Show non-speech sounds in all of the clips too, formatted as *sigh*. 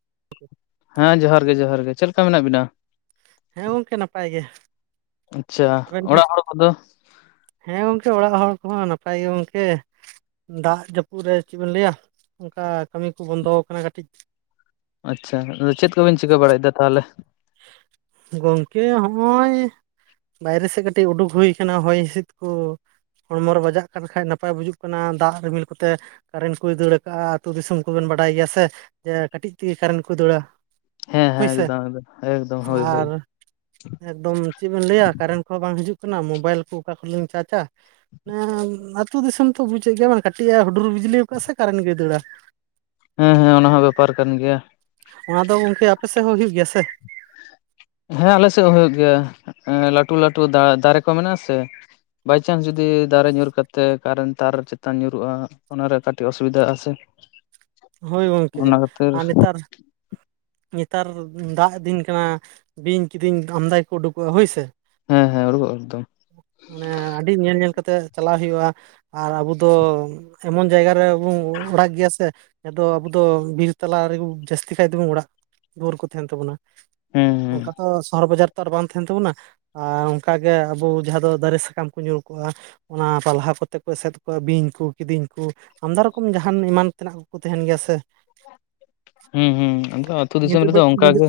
*inaudible* ᱦᱮᱸ ᱡᱚᱦᱟᱨ ᱜᱮ ᱡᱚᱦᱟᱨ ᱜᱮ। ᱪᱮᱫ ᱞᱮᱠᱟ ᱢᱮᱱᱟᱜ ᱵᱤᱱᱟ? ᱦᱮᱸ ᱜᱚᱝᱠᱮ, ᱱᱟᱯᱟᱭ ᱜᱮ। ᱟᱪᱪᱷᱟ। ᱟᱵᱮᱱ ᱜᱮ ᱚᱲᱟᱜ ᱦᱚᱲ ᱠᱚᱫᱚ? ᱦᱮᱸ ᱜᱚᱝᱠᱮ, ᱚᱲᱟᱜ ᱦᱚᱲ ᱠᱚᱦᱚᱸ ᱱᱟᱯᱟᱭ ᱜᱮ ᱜᱚᱝᱠᱮ। ᱫᱟᱜ ᱡᱟᱹᱯᱩᱫ ᱨᱮ ᱪᱤᱫ ᱵᱮᱱ ᱞᱟᱹᱭᱟ, ᱚᱱᱠᱟ ᱠᱟᱹᱢᱤ ᱠᱚ ᱵᱚᱱᱫᱚ ᱟᱠᱟᱱᱟ ᱠᱟᱹᱴᱤᱡ। ᱟᱪᱪᱷᱟ, ᱟᱫᱚ ᱪᱮᱫ ᱠᱚᱵᱤᱱ ᱪᱤᱠᱟᱹ ᱵᱟᱲᱟᱭᱫᱟ ᱛᱟᱦᱟᱞᱮ? ᱜᱚᱝᱠᱮ, ᱦᱚᱜᱼᱚᱭ ᱼᱼ ᱵᱟᱭᱨᱮ ᱥᱮᱫ ᱠᱟᱹᱴᱤᱡ ᱩᱰᱩᱠ ᱦᱩᱭ ᱠᱟᱱᱟ ᱦᱚᱭ ᱦᱤᱸᱥᱤᱫ ᱠᱩᱼᱼ ᱦᱚᱲᱢᱚ ᱨᱮ ᱵᱟᱡᱟᱜ ᱠᱟᱱ ᱠᱷᱟᱡ ᱱᱟᱯᱟᱭ ᱵᱩᱡᱩᱜ ᱠᱟᱱᱟ ᱫᱟᱜ ᱨᱤᱢᱤᱞ ᱠᱚᱛᱮ᱾ ᱠᱟᱨᱮᱱᱴ ᱠᱚᱭ ᱫᱟᱹᱲ ᱠᱟᱜᱼᱟ ᱟᱹᱛᱩ ᱫᱤᱥᱚᱢ ᱠᱚᱵᱮᱱ ᱵᱟᱰᱟᱭ ᱜᱮᱭᱟ ᱥᱮ, ᱡᱮ ᱠᱟᱹᱴᱤᱡ ᱛᱮᱜᱮ ᱠᱟᱨᱮᱱᱴ ᱠᱚᱭ ᱫᱟᱹᱲᱟ᱾ ᱦᱮᱸ ᱦᱮᱸ ᱮᱠᱫᱚᱢ ᱮᱠᱫᱚᱢ᱾ ᱮᱠᱫᱚᱢ ᱦᱳᱭ ᱦᱳᱭ ᱟᱨᱼᱼ ᱮᱠᱫᱚᱢ ᱪᱮᱫ ᱵᱮᱱ ᱞᱟᱹᱭᱟ ᱠᱟᱨᱮᱱᱴ ᱠᱚᱦᱚᱸ ᱵᱟᱝ ᱦᱤᱡᱩᱜ ᱠᱟᱱᱟ, ᱢᱳᱵᱟᱭᱤᱞ ᱠᱚ ᱚᱠᱟ ᱠᱷᱚᱱᱞᱤᱧ ᱪᱟᱨᱡᱟ᱾ *unintelligible* ᱟᱹᱛᱩ ᱫᱤᱥᱚᱢ ᱛᱚ ᱵᱩᱡᱮᱫ ᱜᱮᱭᱟ ᱵᱮᱱ ᱠᱟᱹᱴᱤᱡ ᱮ ᱦᱩᱰᱩᱨ ᱵᱤᱡᱽᱞᱤ ᱠᱟᱜᱼᱟ ᱥᱮ ᱠᱟᱨᱮᱱᱴ ᱜᱮᱭ ᱫᱟᱹᱲᱟ᱾ ᱦᱮᱸ ᱦᱮᱸ ᱚᱱᱟ ᱦᱚᱸ ᱵᱮᱯᱟᱨ ᱠᱟᱱ ᱜᱮᱭᱟ᱾ ᱚᱱᱟ ᱫᱚ ᱜᱚᱝᱠᱮ ᱟᱯᱮ ᱥᱮᱫ ᱦᱚᱸ ᱦᱩᱭᱩᱜ ᱜᱮᱭᱟ ᱥᱮ? ᱦᱮᱸ ᱟᱞᱮ ᱥᱮᱫ ᱦᱚᱸ ᱦᱩᱭᱩᱜ ᱜᱮᱭᱟ ᱞᱟᱴᱷᱩ ᱞᱟᱴᱷᱩ ᱫᱟ ᱫᱟᱨᱮ ᱠᱚ ᱢᱮᱱᱟᱜᱼᱟ ᱥᱮ᱾ ᱵᱟᱭᱪᱟᱱᱥ ᱡᱩᱫᱤ ᱫᱟᱨᱮ ᱧᱩᱨ ᱠᱟᱛᱮ ᱠᱟᱨᱮᱱᱴ ᱛᱟᱨ ᱪᱮᱛᱟᱱ ᱧᱩᱨᱩᱜᱼᱟ᱾ ᱚᱱᱟᱨᱮ ᱠᱟᱹᱴᱤᱡ ᱚᱥᱩᱵᱤᱫᱟᱜ ᱟᱥᱮ ᱾ ᱦᱳᱭ ᱜᱚᱢᱠᱮ ᱟᱨ ᱱᱮᱛᱟᱨᱼᱼ ᱱᱮᱛᱟᱨ ᱫᱟᱜ ᱫᱤᱱ ᱠᱟᱱᱟ, ᱵᱤᱧ ᱠᱤᱫᱤᱧ ᱟᱢᱫᱟ ᱜᱮᱠᱚ ᱩᱰᱩᱠᱚᱜᱼᱟ ᱦᱳᱭ ᱥᱮ᱾ ᱦᱮᱸ ᱦᱮᱸ ᱩᱰᱩᱠᱚᱜ *unintelligible* ᱢᱟᱱᱮ ᱟᱹᱰᱤ ᱧᱮᱞ ᱧᱮᱞ ᱠᱟᱛᱮ ᱪᱟᱞᱟᱜ ᱦᱩᱭᱩᱜᱼᱟ ᱟᱨ ᱟᱵᱚ ᱫᱚᱼᱼ ᱮᱢᱚᱱ ᱡᱟᱭᱜᱟ ᱨᱮ ᱟᱵᱚ ᱚᱲᱟᱜ ᱜᱮᱭᱟ ᱥᱮᱼᱼ ᱡᱟᱦᱟᱸ ᱫᱚ ᱟᱵᱚ ᱫᱚ ᱵᱤᱨ ᱛᱟᱞᱟ ᱨᱮ ᱡᱟᱹᱥᱛᱤ ᱠᱷᱟᱡ ᱛᱮᱵᱚᱱ ᱚᱲᱟᱜ ᱫᱩᱣᱟᱹᱨ ᱠᱚ ᱛᱟᱦᱮᱱ ᱛᱟᱵᱚᱱᱟ᱾ ᱦᱩᱸ᱾ ᱚᱱᱠᱟ ᱛᱚ ᱥᱚᱦᱚᱨ ᱵᱟᱡᱟᱨ ᱛᱚ ᱟᱨ ᱵᱟᱝ ᱛᱟᱦᱮᱱ ᱛᱟᱵᱚᱱᱟ᱾ ᱟᱨ ᱚᱝᱠᱟ ᱜᱮ ᱟᱵᱚ ᱡᱟᱦᱟᱸ ᱫᱚ ᱫᱟᱨᱮ ᱥᱟᱠᱟᱢ ᱠᱚ ᱧᱩᱨ ᱠᱚᱜᱼᱟ᱾ ᱚᱱᱟ ᱯᱟᱞᱦᱟ ᱠᱚᱛᱮ ᱠᱚ ᱮᱥᱮᱫ ᱠᱚᱜᱼᱟ ᱵᱤᱧ ᱠᱩ ᱠᱤᱫᱤᱧ ᱠᱩ᱾ ᱟᱢᱫᱟ ᱨᱚᱠᱚᱢ ᱡᱟᱦᱟᱱ ᱮᱢᱟᱱ ᱛᱮᱱᱟᱜ ᱠᱚᱠᱚ ᱛᱟᱦᱮᱱ ᱜᱮᱭᱟ ᱥᱮ᱾ ᱦᱩᱸ ᱦᱩᱸ ᱟᱫᱚ ᱟᱹᱛᱩ ᱧᱤᱫᱟᱹ ᱫᱤᱥᱚᱢ ᱨᱮᱫᱚ ᱵᱮᱲᱟ ᱚᱝᱠᱟ ᱧᱤᱫᱟᱹ ᱜᱮ᱾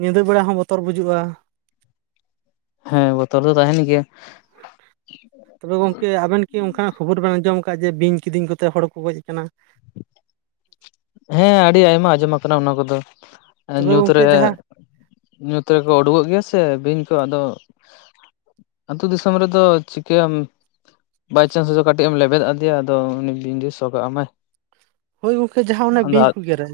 ᱧᱤᱫᱟᱹ ᱵᱮᱲᱟ ᱦᱚᱸ ᱵᱚᱛᱚᱨ ᱵᱩᱡᱩᱜᱼᱟ᱾ ᱦᱮᱸ ᱵᱚᱛᱚᱨ ᱫᱚ ᱛᱟᱦᱮᱸᱱ ᱜᱮᱭᱟ᱾ ᱛᱚᱵᱮ ᱜᱚᱢᱠᱮ ᱟᱵᱮᱱ ᱠᱤ ᱚᱱᱠᱟᱱᱟᱜ ᱠᱷᱚᱵᱚᱨ ᱵᱮᱱ ᱟᱸᱡᱚᱢ ᱟᱠᱟᱜ-ᱟ ᱡᱮ ᱵᱤᱧ ᱠᱤᱫᱤᱧ ᱠᱚᱛᱮ ᱦᱚᱲ ᱠᱚ ᱜᱚᱡ ᱠᱟᱱᱟ? ᱦᱮᱸ ᱟᱹᱰᱤ ᱟᱭᱢᱟ ᱟᱸᱡᱚᱢ ᱟᱠᱟᱱᱟ ᱚᱱᱟ ᱠᱚᱫᱚ ᱛᱚᱵᱮ ᱜᱚᱝᱠᱮ ᱧᱩᱛᱨᱮᱼᱼ ᱡᱟᱦᱟᱸ ᱧᱩᱛ ᱨᱮᱠᱚ ᱩᱰᱩᱠᱚᱜ ᱜᱮᱭᱟ ᱥᱮ ᱵᱤᱧ ᱠᱚ ᱟᱫᱚᱼᱼ ᱟᱹᱛᱩ ᱫᱤᱥᱚᱢ ᱨᱮᱫᱚ ᱪᱤᱠᱟᱹᱭᱟᱢᱼᱼ ᱵᱟᱭ ᱪᱟᱱᱥ ᱠᱟᱹᱴᱤᱡ ᱮᱢ ᱞᱮᱵᱮᱫ ᱟᱫᱮᱭᱟ, ᱟᱫᱚ ᱩᱱᱤ ᱵᱤᱝ ᱥᱚᱜᱟᱜ ᱟᱢᱟᱭ᱾ ᱦᱳᱭ ᱜᱚᱝᱠᱮ ᱡᱟᱦᱟᱸ ᱚᱱᱟ ᱵᱤᱧ ᱠᱚ ᱜᱮᱨᱮ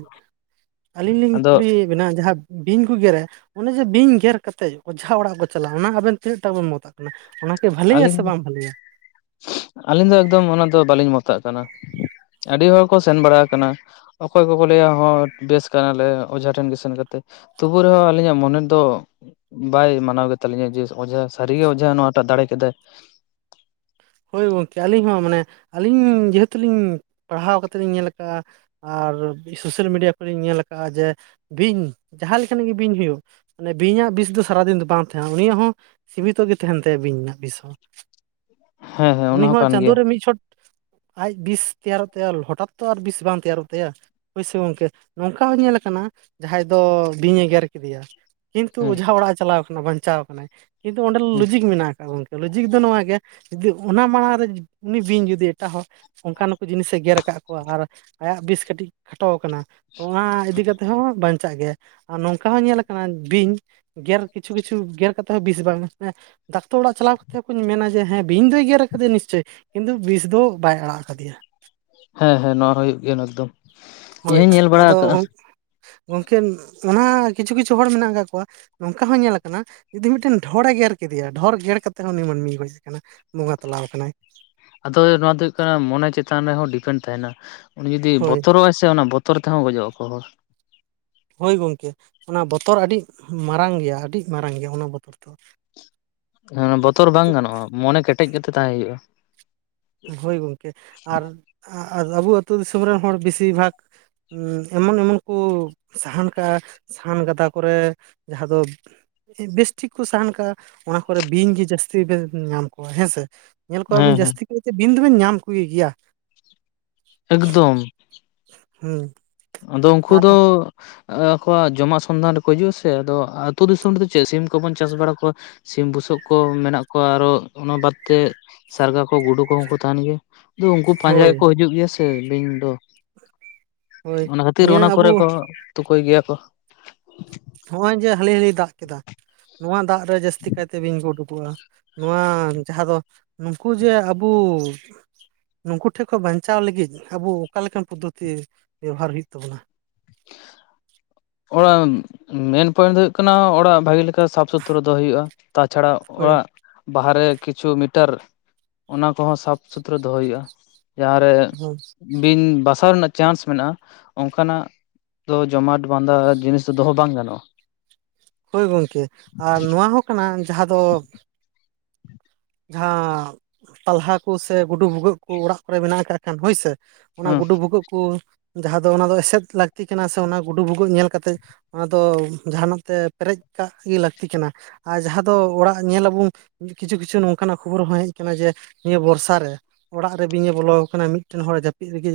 ᱟᱹᱞᱤᱧ ᱞᱤᱧ ᱟᱫᱚ ᱠᱩᱞᱤᱭᱮᱫᱼᱼ ᱢᱮᱱᱟᱜᱼᱟ ᱡᱟᱦᱟᱸ ᱵᱤᱧ ᱠᱚ ᱜᱮᱨᱮ᱾ ᱚᱱᱮ ᱡᱮ ᱵᱤᱧ ᱜᱮᱨ ᱠᱟᱛᱮ ᱚᱡᱷᱟᱜ ᱚᱲᱟᱜ ᱠᱚ ᱪᱟᱞᱟᱜ-ᱟ ᱚᱱᱟ ᱟᱵᱮᱱ ᱛᱤᱱᱟᱹᱜ ᱴᱟ ᱵᱮᱱ ᱢᱚᱛᱟ? ᱚᱱᱟᱠᱤ ᱵᱷᱟᱹᱞᱮᱭᱟ ᱟᱹᱞᱤᱧ ᱥᱮ ᱵᱟᱝ ᱵᱷᱟᱹᱞᱮᱭᱟ? ᱟᱹᱞᱤᱧ ᱫᱚ ᱮᱠᱫᱚᱢ ᱚᱱᱟ ᱫᱚ ᱵᱟᱹᱞᱤᱧ ᱢᱚᱛᱟᱜ ᱠᱟᱱᱟ, ᱟᱹᱰᱤ ᱦᱚᱲᱠᱚ ᱥᱮᱱ ᱵᱟᱲᱟ ᱠᱟᱱᱟᱼᱼ ᱚᱠᱚᱭ ᱠᱚᱠᱚ ᱞᱟᱹᱭᱟ ᱦᱚᱸ ᱵᱮᱥ ᱦᱚᱸ ᱠᱟᱜ-ᱟ ᱞᱮ ᱚᱡᱷᱟ ᱴᱷᱮᱱ ᱜᱮ ᱥᱮᱱ ᱠᱟᱛᱮ᱾ ᱛᱚᱵᱩ ᱨᱮᱦᱚᱸ ᱟᱹᱞᱤᱧᱟᱜ ᱢᱚᱱᱮ ᱫᱚᱼᱼ ᱵᱟᱭ ᱢᱟᱱᱟᱣ ᱜᱮᱛᱟᱞᱤᱧᱟ ᱡᱮ ᱚᱡᱷᱟ ᱥᱟᱹᱨᱤᱜᱮ ᱚᱡᱷᱟ ᱱᱚᱣᱟ ᱴᱟᱜ ᱫᱟᱲᱮ ᱠᱮᱫᱟᱭ᱾ ᱦᱳᱭ ᱜᱚᱢᱠᱮ ᱟᱹᱞᱤᱧ ᱦᱚᱸ ᱢᱟᱱᱮ ᱟᱹᱞᱤᱧ ᱡᱮᱦᱮᱛᱩ ᱞᱤᱧ ᱯᱟᱲᱦᱟᱣ ᱠᱟᱛᱮ ᱞᱤᱧ ᱧᱮᱞ ᱟᱠᱟᱜᱼᱟ᱾ ᱟᱨ ᱥᱳᱥᱟᱞ ᱢᱤᱰᱤᱭᱟ ᱠᱚᱨᱮᱧ ᱧᱮᱞ ᱟᱠᱟᱜᱼᱟ, ᱡᱮ ᱵᱤᱧ ᱡᱟᱦᱟᱸ ᱞᱮᱠᱟᱱᱤᱡ ᱜᱮ ᱵᱤᱧ ᱦᱩᱭᱩᱜᱼᱼ ᱢᱟᱱᱮ ᱵᱤᱧᱟᱜ ᱵᱤᱥ ᱫᱚ ᱥᱟᱨᱟᱫᱤᱱ ᱫᱚ ᱵᱟᱝ ᱛᱟᱦᱮᱱᱟ ᱩᱱᱤᱭᱟᱜ ᱦᱚᱸ, ᱥᱤᱢᱤᱛᱚ ᱜᱮ ᱛᱟᱦᱮᱱ ᱛᱟᱭᱟ ᱵᱤᱧ ᱨᱮᱱᱟᱜ ᱵᱤᱥ ᱦᱚᱸ ᱾ ᱦᱮᱸ ᱦᱮᱸ ᱚᱱᱟ ᱩᱱᱤ ᱦᱚᱸ ᱠᱟᱱ ᱜᱮᱭᱟ ᱪᱟᱸᱫᱚ ᱨᱮ ᱢᱤᱫ ᱪᱷᱚᱴ ᱟᱡ ᱵᱤᱥ ᱛᱮᱭᱟᱨᱚᱜ ᱛᱟᱭᱟ, ᱦᱚᱴᱟᱛ ᱛᱚ ᱟᱨ ᱵᱤᱥ ᱵᱟᱝ ᱛᱮᱭᱟᱨᱚᱜ ᱛᱟᱭᱟ᱾ ᱦᱳᱭ ᱥᱮ ᱜᱚᱢᱠᱮ, ᱱᱚᱝᱠᱟ ᱦᱚᱸ ᱧᱮᱞ ᱟᱠᱟᱱᱟ ᱡᱟᱦᱟᱸᱭ ᱫᱚ ᱵᱤᱧ ᱮ ᱜᱮᱨ ᱠᱮᱫᱮᱭᱟ᱾ ᱠᱤᱱᱛᱩ ᱦᱮᱸ ᱚᱡᱷᱟ ᱚᱲᱟᱜ ᱮ ᱪᱟᱞᱟᱣ ᱟᱠᱟᱱᱟ ᱵᱟᱧᱪᱟᱣ ᱟᱠᱟᱱᱟᱭ ᱾ ᱠᱤᱱᱛᱩ ᱚᱸᱰᱮ ᱦᱮᱸ ᱞᱚᱡᱤᱠ ᱢᱮᱱᱟᱜ ᱟᱠᱟᱫ ᱜᱮᱭᱟ ᱜᱚᱢᱠᱮ ᱾ ᱞᱚᱡᱤᱠ ᱫᱚ ᱱᱚᱣᱟ ᱜᱮᱭᱟ ᱡᱩᱫᱤ ᱚᱱᱟ ᱢᱟᱲᱟᱝ ᱨᱮ ᱩᱱᱤ ᱵᱤᱧ ᱡᱩᱫᱤ ᱮᱴᱟᱜ ᱦᱚᱲᱼᱼ ᱚᱱᱠᱟᱱ ᱠᱚ ᱡᱤᱱᱤᱥᱮ ᱜᱮᱨ ᱟᱠᱟᱫ ᱠᱚᱣᱟ ᱟᱨ ᱟᱭᱟᱜ ᱵᱤᱥ ᱠᱟᱹᱴᱤᱡ ᱠᱷᱟᱴᱚᱣᱟ ᱠᱟᱱᱟ ᱛᱚ ᱚᱱᱟ ᱤᱫᱤ ᱠᱟᱛᱮᱼᱼ ᱛᱮᱦᱚᱸ ᱵᱟᱧᱪᱟᱜ ᱜᱮᱭᱟ ᱟᱨ ᱱᱚᱝᱠᱟ ᱦᱚᱸ ᱧᱮᱞ ᱟᱠᱟᱱᱟ ᱵᱤᱧᱼᱼ ᱜᱮᱨ ᱠᱤᱪᱷᱩ ᱠᱤᱪᱷᱩ ᱜᱮᱨ ᱠᱟᱛᱮ ᱦᱚᱸ ᱵᱤᱥ ᱵᱟᱝ ᱰᱟᱠᱛᱚᱨ ᱚᱲᱟᱜ ᱪᱟᱞᱟᱣ ᱠᱟᱛᱮ ᱦᱚᱸᱧ ᱢᱮᱱᱟ ᱡᱮ ᱦᱮᱸᱼᱼ ᱵᱤᱧ ᱫᱚᱭ ᱜᱮᱨ ᱟᱠᱟᱫᱮᱭᱟ ᱱᱤᱥᱪᱳᱭ ᱠᱤᱱᱛᱩ ᱵᱤᱥ ᱫᱚ ᱵᱟᱭ ᱟᱲᱟᱜ ᱟᱠᱟᱫᱮᱭᱟ ᱾ ᱦᱮᱸ ᱦᱮᱸ, ᱱᱚᱣᱟ ᱦᱩᱭᱩᱜ ᱜᱮᱭᱟ ᱮᱠᱫᱚᱢ ᱾ ᱤᱧ ᱦᱳᱭ ᱦᱚᱸᱧ ᱧᱮᱞ ᱵᱟᱲᱟ ᱟᱫᱚ ᱟᱠᱟᱜᱼᱟ ᱾ ᱜᱚᱝᱠᱮ ᱚᱱᱟ ᱠᱤᱪᱷᱩ ᱠᱤᱪᱷᱩ ᱦᱚᱲ ᱢᱮᱱᱟᱜ ᱟᱠᱟᱜ ᱠᱚᱣᱟᱼᱼ ᱱᱚᱝᱠᱟ ᱦᱚᱸ ᱧᱮᱞ ᱟᱠᱟᱱᱟ ᱡᱩᱫᱤ ᱢᱤᱫᱴᱮᱱ ᱰᱷᱚᱨᱮ ᱜᱮᱨ ᱠᱮᱫᱮᱭᱟ ᱰᱷᱚᱨ ᱜᱮᱨ ᱠᱟᱛᱮᱫ ᱦᱚᱸ ᱩᱱᱤ ᱢᱟᱹᱱᱢᱤᱭ ᱜᱚᱡ ᱠᱟᱱᱟ᱾ ᱵᱚᱸᱜᱟ ᱛᱟᱞᱟᱣ ᱠᱟᱱᱟᱭ᱾ ᱟᱫᱚ ᱱᱚᱣᱟ ᱫᱚ ᱦᱳᱭᱳᱜ ᱠᱟᱱᱟ ᱢᱚᱱᱮ ᱪᱮᱛᱟᱱ ᱨᱮᱦᱚᱸ ᱰᱤᱯᱮᱱᱰ ᱛᱟᱦᱮᱱᱟ ᱩᱱᱤ ᱡᱩᱫᱤ ᱦᱳᱭ ᱵᱚᱛᱚᱨᱚᱜ ᱟᱭ ᱥᱮ ᱚᱱᱟ ᱵᱚᱼᱼ ᱵᱚᱛᱚᱨ ᱛᱮᱦᱚᱸ ᱜᱚᱡᱚᱜ ᱟᱠᱚ ᱦᱚᱲ᱾ ᱦᱳᱭ ᱜᱚᱢᱠᱮ ᱚᱱᱟ ᱵᱚᱛᱚᱨ ᱟᱹᱰᱤ ᱢᱟᱨᱟᱝ ᱜᱮᱭᱟ ᱟᱹᱰᱤ ᱢᱟᱨᱟᱝ ᱜᱮᱭᱟ ᱚᱱᱟ ᱵᱚᱛᱚᱨ ᱫᱚᱼᱼ *inaudible* ᱦᱮ ᱵᱚᱛᱚᱨ ᱵᱟᱝ ᱜᱟᱱᱚᱜᱼᱟ ᱢᱚᱱᱮ ᱠᱮᱴᱮᱡ ᱠᱟᱛᱮ ᱛᱟᱦᱮᱸ ᱦᱳᱭᱳᱜᱼᱟ᱾ ᱦᱳᱭ ᱜᱚᱢᱠᱮ ᱟᱨ ᱟᱵᱚ ᱟᱹᱛᱩ ᱫᱤᱥᱚᱢ ᱨᱮᱱ ᱦᱚᱲ ᱵᱮᱥᱤᱨ ᱵᱷᱟᱜᱽ ᱼᱼ ᱮᱢᱚᱱ ᱮᱢᱚᱱ ᱠᱚ ᱥᱟᱦᱟᱱ ᱠᱟᱜᱼᱟ ᱥᱟᱦᱟᱱ ᱜᱟᱰᱟ ᱠᱚᱨᱮ ᱡᱟᱦᱟᱸ ᱫᱚᱼᱼ ᱵᱮᱥᱴᱷᱤᱠ ᱠᱚ ᱥᱟᱦᱟᱱ ᱠᱟᱜᱼᱟ ᱚᱱᱟ ᱠᱚᱨᱮ ᱵᱤᱧ ᱜᱮ ᱡᱟᱹᱥᱛᱤ ᱵᱮᱱ ᱧᱟᱢ ᱠᱚᱣᱟ ᱦᱮᱸᱥᱮ? ᱧᱮᱞ ᱦᱮᱸ ᱠᱚᱣᱟᱵᱤᱱ ᱦᱮᱸ ᱡᱟᱹᱥᱛᱤ ᱠᱟᱭᱛᱮ ᱵᱤᱱ ᱫᱚᱵᱤᱱ ᱧᱟᱢ ᱠᱚᱜᱮ ᱜᱮᱭᱟ? ᱮᱠᱫᱚᱢ᱾ ᱦᱩᱸ᱾ ᱟᱫᱚ ᱩᱱᱠᱩ ᱟᱨ ᱫᱚᱼᱼ ᱟᱠᱚᱣᱟᱜ ᱡᱚᱢᱟᱜ ᱥᱚᱱᱫᱷᱟᱱ ᱨᱮᱠᱚ ᱦᱤᱡᱩᱜᱼ ᱟᱥᱮ ᱟᱫᱚ ᱟᱹᱛᱩ ᱫᱤᱥᱚᱢ ᱨᱮᱫᱚ ᱪᱮᱫ ᱥᱤᱢ ᱠᱚᱵᱚᱱ ᱪᱟᱥ ᱵᱟᱲᱟ ᱠᱚᱣᱟᱼᱼ ᱥᱤᱢ ᱵᱩᱥᱟᱹᱜ ᱠᱚ ᱢᱮᱱᱟᱜ ᱠᱚᱣᱟ ᱟᱨᱚ ᱚᱱᱟ ᱵᱟᱫᱛᱮ ᱥᱟᱨᱜᱟ ᱠᱚ ᱜᱩᱰᱩ ᱠᱚᱦᱚᱸ ᱠᱚ ᱛᱟᱦᱮᱱ ᱜᱮᱭᱟᱼᱼ ᱩᱱᱠᱩ ᱯᱟᱸᱡᱟ ᱦᱳᱭ ᱜᱮᱠᱚ ᱦᱤᱡᱩᱜ ᱜᱮᱭᱟ ᱥᱮ ᱵᱤᱧ ᱫᱚ᱾ ᱦᱳᱭ ᱚᱱᱟ ᱠᱷᱟᱹᱛᱤᱨ ᱱᱤᱭᱟᱹ ᱚᱱᱟ ᱟᱵᱚ ᱠᱚᱨᱮ ᱠᱚ ᱛᱩᱠᱟᱹᱭ ᱜᱮᱭᱟ ᱠᱚ᱾ ᱱᱚᱜᱼᱚᱭ ᱡᱮ ᱦᱟᱹᱞᱤ ᱦᱟᱹᱞᱤ ᱫᱟᱜ ᱠᱮᱫᱟ ᱱᱚᱣᱟ ᱫᱟᱜ ᱨᱮ ᱡᱟᱹᱥᱛᱤ ᱠᱟᱭᱛᱮ ᱵᱤᱧ ᱠᱩ ᱩᱰᱩᱠᱚᱜᱼᱟ᱾ ᱱᱚᱣᱟ ᱡᱟᱦᱟᱸ ᱫᱚ ᱱᱩᱠᱩ ᱡᱮ ᱟᱵᱩᱼᱼ ᱱᱩᱠᱩ ᱴᱷᱮᱱ ᱠᱷᱚᱱ ᱵᱟᱧᱪᱟᱣ ᱞᱟᱹᱜᱤᱫ ᱟᱵᱩ ᱚᱠᱟ ᱞᱮᱠᱟᱱ ᱯᱚᱫᱽᱫᱷᱚᱛᱤ ᱵᱮᱣᱦᱟᱨ ᱦᱩᱭᱩᱜ ᱛᱟᱵᱚᱱᱟᱼᱼ *inaudible* ᱚᱲᱟᱜ ᱢᱮᱱ ᱯᱚᱭᱮᱱᱴ ᱫᱚ ᱦᱩᱭᱩᱜ ᱠᱟᱱᱟ ᱚᱲᱟᱜ ᱵᱷᱟᱜᱤ ᱞᱮᱠᱟ ᱥᱟᱯ ᱥᱩᱛᱨᱚ ᱫᱚᱦᱚ ᱦᱩᱭᱩᱜᱼᱟ ᱛᱟᱪᱷᱟᱲᱟᱼᱼ ᱦᱳᱭ ᱚᱲᱟᱜ ᱵᱟᱦᱟᱨᱮ ᱠᱤᱪᱷᱩ ᱢᱤᱴᱟᱨ ᱚᱱᱟ ᱠᱚᱦᱚᱸ ᱥᱟᱯᱷ ᱥᱩᱛᱨᱟᱹ ᱫᱚᱦᱚᱭ ᱦᱩᱭᱩᱜᱼᱟ᱾ ᱡᱟᱦᱟᱸ ᱨᱮ ᱦᱳᱭ ᱵᱤᱧ ᱵᱟᱥᱟᱣ ᱨᱮᱱᱟᱜ ᱪᱟᱱᱥ ᱢᱮᱱᱟᱜᱼᱟ ᱚᱱᱠᱟᱱᱟᱜᱼᱼ ᱡᱚᱢᱟᱴ ᱵᱟᱸᱫᱟ ᱡᱤᱱᱤᱥ ᱫᱚ ᱫᱚᱦᱚ ᱵᱟᱝ ᱜᱟᱱᱚᱜᱼᱟ᱾ ᱦᱳᱭ ᱜᱚᱢᱠᱮ ᱟᱨ ᱱᱚᱣᱟ ᱦᱚᱸ ᱠᱟᱱᱟ ᱡᱟᱦᱟᱸ ᱫᱚᱼᱼ ᱡᱟᱦᱟᱸ ᱯᱟᱞᱦᱟ ᱠᱚ ᱥᱮ ᱜᱩᱰᱩ ᱵᱷᱩᱜᱟᱹᱜ ᱠᱚ ᱚᱲᱟᱜ ᱠᱚᱨᱮ ᱢᱮᱱᱟᱜ ᱠᱟᱜ ᱠᱷᱟᱱ ᱦᱳᱭᱥᱮ᱾ ᱚᱱᱟ ᱦᱮᱸ ᱜᱩᱰᱩ ᱵᱷᱩᱜᱟᱹᱜ ᱠᱚ ᱡᱟᱦᱟᱸ ᱫᱚ ᱚᱱᱟ ᱫᱚ ᱮᱥᱮᱫ ᱞᱟᱹᱠᱛᱤ ᱠᱟᱱᱟ ᱥᱮ ᱚᱱᱟ ᱜᱩᱰᱩ ᱵᱷᱩᱜᱟᱹᱜ ᱧᱮᱞ ᱠᱟᱛᱮᱫᱼᱼ ᱚᱱᱟ ᱫᱚ ᱡᱟᱦᱟᱱᱟᱜ ᱛᱮ ᱯᱮᱨᱮᱡ ᱠᱟᱜ ᱜᱮ ᱞᱟᱹᱠᱛᱤ ᱠᱟᱱᱟᱼᱼ ᱟᱨ ᱡᱟᱦᱟᱸ ᱫᱚ ᱚᱲᱟᱜ ᱧᱮᱞᱟᱵᱚᱱ ᱠᱤᱪᱷᱩ ᱠᱤᱪᱷᱩ ᱱᱚᱝᱼᱼ ᱠᱟᱱᱟᱜ ᱠᱷᱚᱵᱚᱨ ᱦᱚᱸ ᱦᱮᱡ ᱠᱟᱱᱟ ᱡᱮ ᱱᱤᱭᱟᱹ ᱵᱚᱨᱥᱟ ᱨᱮᱼᱼ ᱚᱲᱟᱜ ᱨᱮ ᱵᱤᱧᱮ ᱵᱚᱞᱚ ᱟᱠᱚ ᱠᱟᱱᱟ ᱢᱤᱫᱴᱮᱱ ᱦᱚᱲ ᱡᱟᱹᱯᱤᱫ ᱨᱮᱜᱮᱼᱼ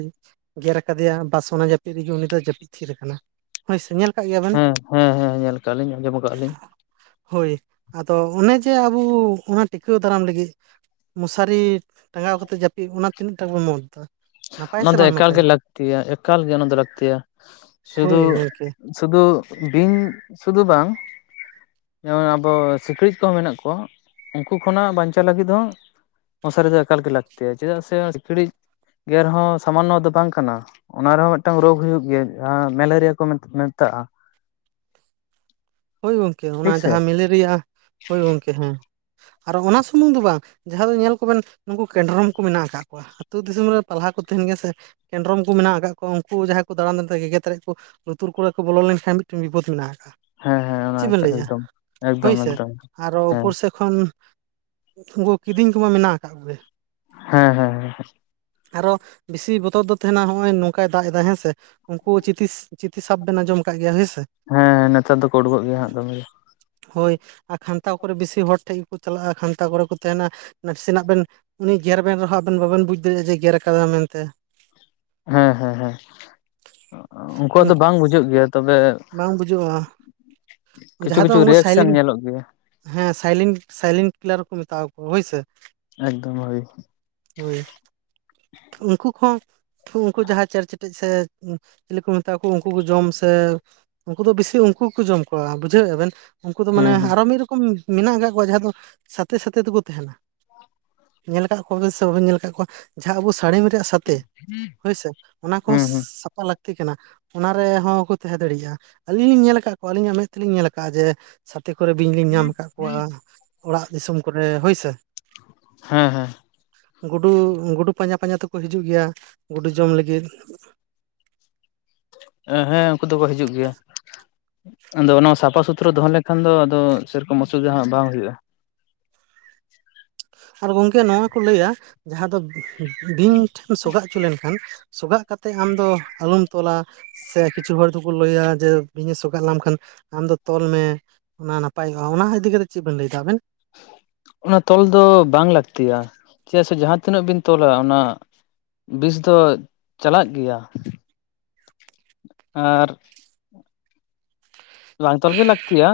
ᱜᱮᱨ ᱟᱠᱟᱫᱮᱭᱟ ᱵᱟᱥ ᱚᱱᱟ ᱡᱟᱹᱯᱤᱫ ᱨᱮᱜᱮ ᱩᱱᱤ ᱫᱚᱭ ᱡᱟᱹᱯᱤᱫ ᱛᱷᱤᱨ ᱠᱟᱱᱟ᱾ ᱦᱳᱭᱥᱮ ᱧᱮᱞ ᱠᱟᱜ ᱜᱮᱭᱟᱵᱮᱱ? ᱦᱮᱸ ᱦᱮᱸ ᱦᱮᱸ ᱧᱮᱞ ᱠᱟᱜ ᱞᱤᱧ ᱟᱸᱡᱚᱢ ᱠᱟᱜ ᱞᱤᱧ ᱦᱳᱭ ᱟᱫᱚ ᱚᱱᱮ ᱡᱮ ᱟᱵᱚ ᱚᱱᱟ ᱴᱤᱼᱼ ᱴᱤᱠᱟᱹᱣ ᱫᱟᱨᱟᱢ ᱞᱟᱹᱜᱤᱫ ᱢᱚᱥᱟᱨᱤ ᱴᱟᱸᱜᱟᱣ ᱠᱟᱛᱮ ᱡᱟᱹᱯᱤᱫ ᱚᱱᱟ ᱛᱤᱱᱟᱹᱜ ᱴᱟ ᱵᱚᱱ ᱢᱚᱛ ᱫᱟ᱾ ᱚᱱᱟ ᱫᱚ ᱮᱠᱟᱞ ᱜᱮ ᱞᱟᱹᱠᱛᱤᱭᱟ ᱮᱠᱟᱞ ᱜᱮ ᱚᱱᱟ ᱫᱚ ᱞᱟᱹᱠᱛᱤᱭᱟ ᱥᱩᱫᱩᱼᱼ ᱦᱳᱭ ᱜᱚᱝᱠᱮ ᱥᱩᱫᱩ ᱵᱤᱧ ᱥᱩᱫᱩ ᱵᱟᱝ᱾ ᱡᱮᱢᱚᱱ ᱟᱵᱚ ᱥᱤᱠᱲᱤᱡ ᱠᱚᱦᱚᱸ ᱢᱮᱱᱟᱜ ᱠᱚᱣᱟ ᱩᱱᱠᱩ ᱠᱷᱚᱱᱟᱜ ᱵᱟᱧᱪᱟᱣ ᱞᱟᱹᱜᱤᱫ ᱦᱚᱸ, ᱢᱚᱥᱟᱨᱤ ᱫᱚ ᱮᱠᱟᱞᱜᱮ ᱞᱟᱠᱛᱤᱭᱟ ᱪᱮᱫᱟᱜ ᱥᱮ ᱥᱤᱠᱲᱤᱡᱼ ᱜᱮᱨ ᱦᱚᱸ ᱥᱟᱢᱟᱱᱱᱚ ᱫᱚ ᱵᱟᱝ ᱠᱟᱱᱟ᱾ ᱚᱱᱟ ᱨᱮᱦᱚᱸ ᱢᱤᱫᱴᱟᱝ ᱨᱳᱜᱽ ᱦᱩᱭᱩᱜ ᱜᱮᱭᱟ ᱡᱟᱦᱟᱸ ᱢᱮᱞᱮᱨᱤᱭᱟ ᱠᱚ ᱢᱮᱛᱟᱜᱼᱟ᱾ ᱦᱳᱭ ᱜᱚᱢᱠᱮ ᱚᱱᱟ ᱴᱷᱤᱠ ᱥᱮ ᱡᱟᱦᱟᱸ ᱢᱮᱞᱮᱨᱤᱭᱟ ᱦᱳᱭ ᱜᱚᱢᱠᱮ ᱦᱮᱸ᱾ ᱟᱨ ᱚᱱᱟ ᱥᱩᱢᱩᱝ ᱫᱚ ᱵᱟᱝ ᱡᱟᱦᱟᱸ ᱫᱚ ᱧᱮᱞ ᱠᱚᱵᱮᱱ ᱱᱩᱠᱩ ᱠᱮᱰᱨᱚᱢ ᱠᱚ ᱢᱮᱱᱟᱜ ᱠᱟᱜ ᱠᱚᱣᱟ᱾ ᱟᱹᱛᱩ ᱫᱤᱥᱚᱢ ᱨᱮ ᱯᱟᱞᱦᱟ ᱠᱚ ᱛᱟᱦᱮᱱ ᱜᱮᱭᱟ ᱥᱮ ᱠᱮᱰᱨᱚᱢ ᱠᱚ ᱢᱮᱱᱟᱜ ᱠᱟᱜ ᱠᱚᱣᱟ ᱩᱱᱠᱩ ᱡᱟᱦᱟᱸᱭ ᱠᱚ ᱫᱟᱬᱟᱱ ᱜᱮᱜᱮᱛᱨᱮᱫ ᱠᱚᱼᱼ ᱞᱩᱛᱩᱨ ᱠᱚᱨᱮ ᱠᱚ ᱵᱚᱞᱚ ᱞᱮᱱᱠᱷᱟᱱ ᱢᱤᱫᱴᱮᱱ ᱵᱤᱯᱚᱫ ᱢᱮᱱᱟᱜ ᱠᱟᱜᱼᱟ᱾ ᱦᱮᱸ ᱦᱮᱸ ᱚᱱᱟ ᱪᱮᱫ ᱵᱮᱱ ᱞᱟᱹᱭᱮᱜᱼᱟ ᱮᱠᱫᱚᱢ ᱦᱳᱭ ᱮᱠᱫᱚᱢ ᱥᱮ ᱮᱠᱫᱚᱢ ᱟᱨᱚ ᱦᱮᱸ ᱩᱯᱚᱨ ᱥᱮᱫᱼᱼ ᱠᱷᱚᱱ ᱩᱱᱠᱩ ᱠᱤᱫᱤᱧ ᱠᱚᱢᱟ ᱢᱮᱱᱟᱜ ᱠᱟᱜ ᱠᱚᱜᱮ᱾ ᱦᱮᱸ ᱦᱮᱸ ᱦᱮᱸ᱾ ᱟᱨᱚ ᱵᱤᱥᱤ ᱵᱚᱛᱚᱨ ᱫᱚ ᱛᱟᱦᱮᱱᱟ ᱦᱚᱸᱜ-ᱚᱸᱭ ᱱᱚᱝᱠᱟᱭ ᱫᱟᱜ ᱮᱫᱟ ᱦᱮᱸ ᱥᱮ᱾ ᱩᱱᱠᱩ ᱪᱤᱛᱤᱥ ᱪᱤᱛᱤ ᱥᱟᱯ ᱵᱮᱱ ᱟᱸᱡᱚᱢ ᱠᱟᱜ ᱜᱮᱭᱟ ᱦᱳᱭ ᱥᱮ᱾ ᱦᱮᱸ ᱱᱮᱛᱟᱨ ᱫᱚ ᱠᱚ ᱚᱰᱚᱠᱚᱜ ᱜᱮᱭᱟ ᱦᱟᱸᱜ ᱫᱚᱢᱮ ᱜᱮ ᱾ ᱦᱳᱭ ᱟᱨ ᱠᱷᱟᱱᱛᱟ ᱠᱚᱨᱮ ᱵᱮᱥᱤ ᱦᱚᱲ ᱴᱷᱮᱡ ᱜᱮᱠᱚ ᱪᱟᱞᱟᱜ-ᱟ ᱠᱷᱟᱱᱛᱟ ᱠᱚᱨᱮ ᱠᱚ ᱛᱟᱦᱮᱱᱟ᱾ ᱱᱟᱥᱮᱱᱟᱜ ᱵᱮᱱ ᱩᱱᱤ ᱜᱮᱨ ᱵᱮᱱ ᱨᱮᱦᱚᱸ ᱟᱵᱮᱱ ᱵᱟᱵᱮᱱ ᱵᱩᱡᱽ ᱫᱟᱲᱮᱭᱟᱜᱼᱟ ᱡᱮ ᱜᱮᱨ ᱠᱟᱫᱟ ᱢᱮᱱᱛᱮ᱾ ᱦᱮᱸ ᱦᱮᱸ ᱦᱮᱸ ᱚᱸᱜ ᱩᱱᱠᱩᱣᱟᱜ ᱫᱚ ᱩᱱᱠᱩ ᱵᱟᱝ ᱵᱩᱡᱷᱟᱹᱜ ᱜᱮᱭᱟ ᱛᱚᱵᱮᱼᱼ ᱵᱟᱝ ᱵᱩᱡᱩᱜᱼᱟ ᱠᱤᱪᱷᱩ ᱡᱟᱦᱟᱸ ᱫᱚ ᱠᱤᱪᱷᱩ ᱩᱱᱠᱩ ᱨᱤᱭᱮᱠᱥᱮᱱ ᱥᱟᱭᱞᱮᱱᱴ ᱧᱮᱞᱚᱜ ᱜᱮᱭᱟ᱾ ᱦᱮᱸ ᱥᱟᱭᱞᱤᱱ ᱥᱟᱭᱞᱤᱱ ᱠᱤᱞᱟᱨ ᱠᱚ ᱢᱮᱛᱟᱣ ᱠᱚᱣᱟ ᱦᱳᱭ ᱥᱮ᱾ ᱮᱠᱫᱚᱢ ᱳᱭ᱾ ᱦᱳᱭ ᱩᱱᱠᱩ ᱠᱷᱚᱸᱼᱼ ᱩᱱᱠᱩ ᱡᱟᱦᱟᱸᱭ ᱪᱮᱨ ᱪᱮᱴᱮᱡ ᱥᱮ ᱩᱸ ᱪᱤᱞᱤ ᱠᱩ ᱢᱮᱛᱟ ᱠᱩ ᱩᱱᱠᱩ ᱠᱚ ᱡᱚᱢ ᱥᱮᱼᱼ ᱩᱱᱠᱩ ᱫᱚ ᱵᱤᱥᱤ ᱩᱱᱠᱩ ᱜᱮᱠᱚ ᱡᱚᱢ ᱠᱚᱣᱟ ᱵᱩᱡᱷᱟᱹᱣᱮᱜ-ᱟ ᱵᱮᱱ ᱩᱱᱠᱩ ᱫᱚ ᱢᱟᱱᱮ ᱦᱩᱸ ᱦᱩᱸ ᱟᱨᱚ ᱢᱤᱫ ᱨᱚᱠᱚᱢᱼᱼ ᱢᱮᱱᱟᱜ ᱟᱠᱟᱜ ᱠᱚᱣᱟ ᱡᱟᱦᱟᱸ ᱫᱚ ᱥᱟᱛᱮᱮ ᱥᱟᱛᱮ ᱛᱮᱠᱚ ᱛᱟᱦᱮᱱᱟ᱾ ᱧᱮᱞ ᱠᱟᱜ ᱠᱚᱣᱟ ᱥᱮ ᱵᱟᱵᱮᱱ ᱧᱮᱞ ᱠᱟᱜ ᱠᱚᱣᱟ ᱡᱟᱦᱟᱸ ᱟᱵᱚ ᱥᱟᱲᱤᱢᱼᱼ ᱥᱟᱛᱮ ᱦᱳᱭᱥᱮ ᱚᱱᱟ ᱠᱚ ᱦᱩᱸ ᱦᱚᱸᱥᱼᱼ ᱦᱩᱸ ᱯᱟ ᱞᱟᱠᱛᱤ ᱠᱟᱱᱟ ᱚᱱᱟ ᱨᱮᱦᱚᱸ ᱠᱚ ᱛᱮᱦᱮᱸ ᱫᱟᱹᱲᱤᱭᱟᱜ-ᱟ ᱟᱸᱞᱤᱧ ᱞᱤᱧ ᱧᱮᱞ ᱟᱠᱟᱜᱼᱼ ᱟᱹᱞᱤᱧᱟᱜ ᱢᱮᱫ ᱛᱮᱞᱤᱧ ᱧᱮᱞ ᱟᱠᱟᱜ-ᱟ ᱡᱮ ᱥᱟᱛᱮ ᱠᱚᱨᱮ ᱵᱤᱧ ᱞᱤᱧ ᱧᱟᱢ ᱠᱟᱜ ᱠᱚᱣᱟ᱾ ᱚᱲᱟᱜ ᱫᱤᱥᱚᱢ ᱠᱚᱨᱮ ᱦᱳᱭ ᱥᱮ᱾ ᱦᱮᱸ ᱦᱮᱸ᱾ ᱜᱩᱰᱩ ᱜᱩᱰᱩ ᱯᱟᱸᱡᱟ ᱯᱟᱸᱡᱟ ᱛᱮᱠᱚ ᱦᱤᱡᱩᱜ ᱜᱮᱭᱟ ᱜᱩᱰᱩ ᱡᱚᱢ ᱞᱟᱹᱜᱤᱫᱼᱼ ᱮ ᱦᱮᱸ ᱩᱱᱠᱩ ᱫᱚᱠᱚ ᱦᱤᱡᱩᱜ ᱜᱮᱭᱟ᱾ ᱟᱫᱚ ᱚᱱᱟ ᱥᱟᱯᱷᱟ ᱥᱩᱛᱷᱨᱚ ᱫᱚᱦᱚ ᱞᱮᱠᱷᱟᱱ ᱫᱚ ᱟᱫᱚ ᱥᱮᱭ ᱨᱚᱠᱚᱢ ᱚᱥᱩᱵᱤᱫᱟ ᱦᱟᱸᱜ ᱵᱟᱝ ᱦᱩᱭᱩᱜ-ᱟ᱾ ᱟᱨ ᱜᱚᱝᱠᱮ ᱱᱚᱣᱟ ᱠᱚ ᱞᱟᱹᱭᱟ ᱡᱟᱦᱟᱸ‌ᱩᱸ ᱫᱚ ᱵᱤᱧ ᱴᱷᱮᱱᱼᱼ ᱥᱚᱜᱟᱜ ᱩᱪᱩ‌ ᱞᱮᱱᱠᱷᱟᱱ ᱥᱚᱜᱟᱜ ᱠᱟᱛᱮᱜ ᱟᱢᱫᱚ ᱟᱞᱚᱢ ᱛᱚᱞᱟᱼᱼ ᱥᱮ ᱠᱤᱪᱷᱩ ᱦᱚᱲ ᱫᱚᱠᱚ ᱞᱟᱹᱭᱟ ᱡᱮ ᱵᱤᱧᱮ ᱥᱚᱜᱟᱜ ᱞᱟᱢ ᱠᱷᱟᱱ ᱟᱢ ᱫᱚ ᱛᱚᱞ ᱢᱮ᱾ ᱚᱱᱟ ᱱᱟᱯᱟᱭᱚᱜ-ᱟ ᱚᱱᱟ ᱤᱫᱤ ᱠᱟᱛᱮᱜ ᱪᱤᱜ ᱵᱮᱱ ᱞᱟᱹᱭ ᱫᱟ ᱟᱵᱮᱱ? ᱚᱱᱟ ᱛᱚᱞ ᱫᱚ ᱵᱟᱝ ᱞᱟᱠᱛᱤ ᱭᱟ ᱪᱮᱫᱟᱜ ᱥᱮ ᱡᱟᱦᱟᱸ ᱛᱤᱱᱟᱹᱜ ᱵᱤᱱ ᱛᱚᱞᱟ ᱚᱱᱟᱼᱼ ᱵᱤᱥ ᱫᱚ ᱪᱟᱞᱟᱜ ᱜᱮᱭᱟ᱾ ᱟᱨᱼᱼ ᱵᱟᱝ ᱛᱚᱞ ᱜᱮ ᱞᱟᱹᱠᱛᱤ ᱭᱟ᱾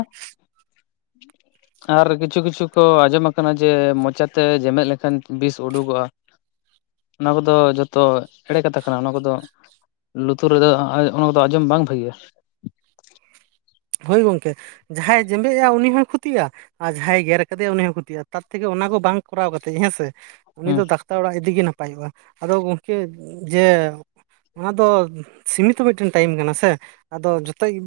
ᱟᱨ ᱠᱤᱪᱷᱩ ᱠᱤᱪᱷᱩ ᱠᱚ ᱟᱸᱡᱚᱢ ᱟᱠᱟᱱᱟ ᱡᱮ ᱢᱚᱪᱟ ᱛᱮ ᱡᱮᱢᱮᱫ ᱞᱮᱠᱷᱟᱱ ᱵᱤᱥ ᱩᱰᱩᱜᱚᱜ-ᱟ᱾ *unintelligible* ᱚᱱᱟ ᱠᱚᱫᱚ ᱡᱚᱛᱚ ᱮᱲᱮ ᱠᱟᱛᱷᱟ ᱠᱟᱱᱟ ᱚᱱᱟ ᱠᱚᱫᱚᱼᱼ ᱞᱩᱛᱩᱨ ᱨᱮᱫᱚ ᱟᱸ ᱚᱱᱟ ᱠᱚᱫᱚ ᱟᱸᱡᱚᱢ ᱵᱟᱝ ᱵᱷᱟᱹᱜᱤᱭᱟ᱾ ᱦᱳᱭ ᱜᱚᱝᱠᱮ, ᱡᱟᱦᱟᱸᱭ ᱡᱮᱢᱵᱮᱜ ᱮᱜ-ᱟ ᱩᱱᱤ ᱦᱚᱭ ᱠᱷᱚᱛᱤᱜ-ᱟ᱾ ᱟᱨ ᱡᱟᱦᱟᱸᱭ ᱜᱮᱨ ᱠᱟᱫᱮᱭᱟ ᱩᱱᱤ ᱦᱚᱸ ᱠᱷᱩᱛᱤᱜ-ᱟ, ᱛᱟᱨ ᱛᱷᱮᱠᱮ ᱚᱱᱟ ᱠᱚ ᱵᱟᱝ ᱠᱚᱨᱟᱣ ᱠᱟᱛᱮᱜ ᱦᱮᱸ ᱥᱮ ᱩᱱᱤ ᱦᱮᱸ ᱫᱚ ᱰᱟᱠ- ᱛᱟᱨ ᱚᱲᱟᱜ ᱤᱫᱤ ᱜᱮ ᱱᱟᱯᱟᱭᱚᱜ-ᱟ ᱟᱫᱚ ᱜᱚᱝᱠᱮ ᱡᱮ ᱚᱱᱟ ᱫᱚ ᱥᱤᱢᱤᱛᱚ ᱢᱤᱫᱴᱮᱱ ᱴᱟᱭᱤᱢ ᱠᱟᱱᱟ ᱥᱮ ᱟᱫᱚ ᱡᱚᱛᱚ ᱜᱤ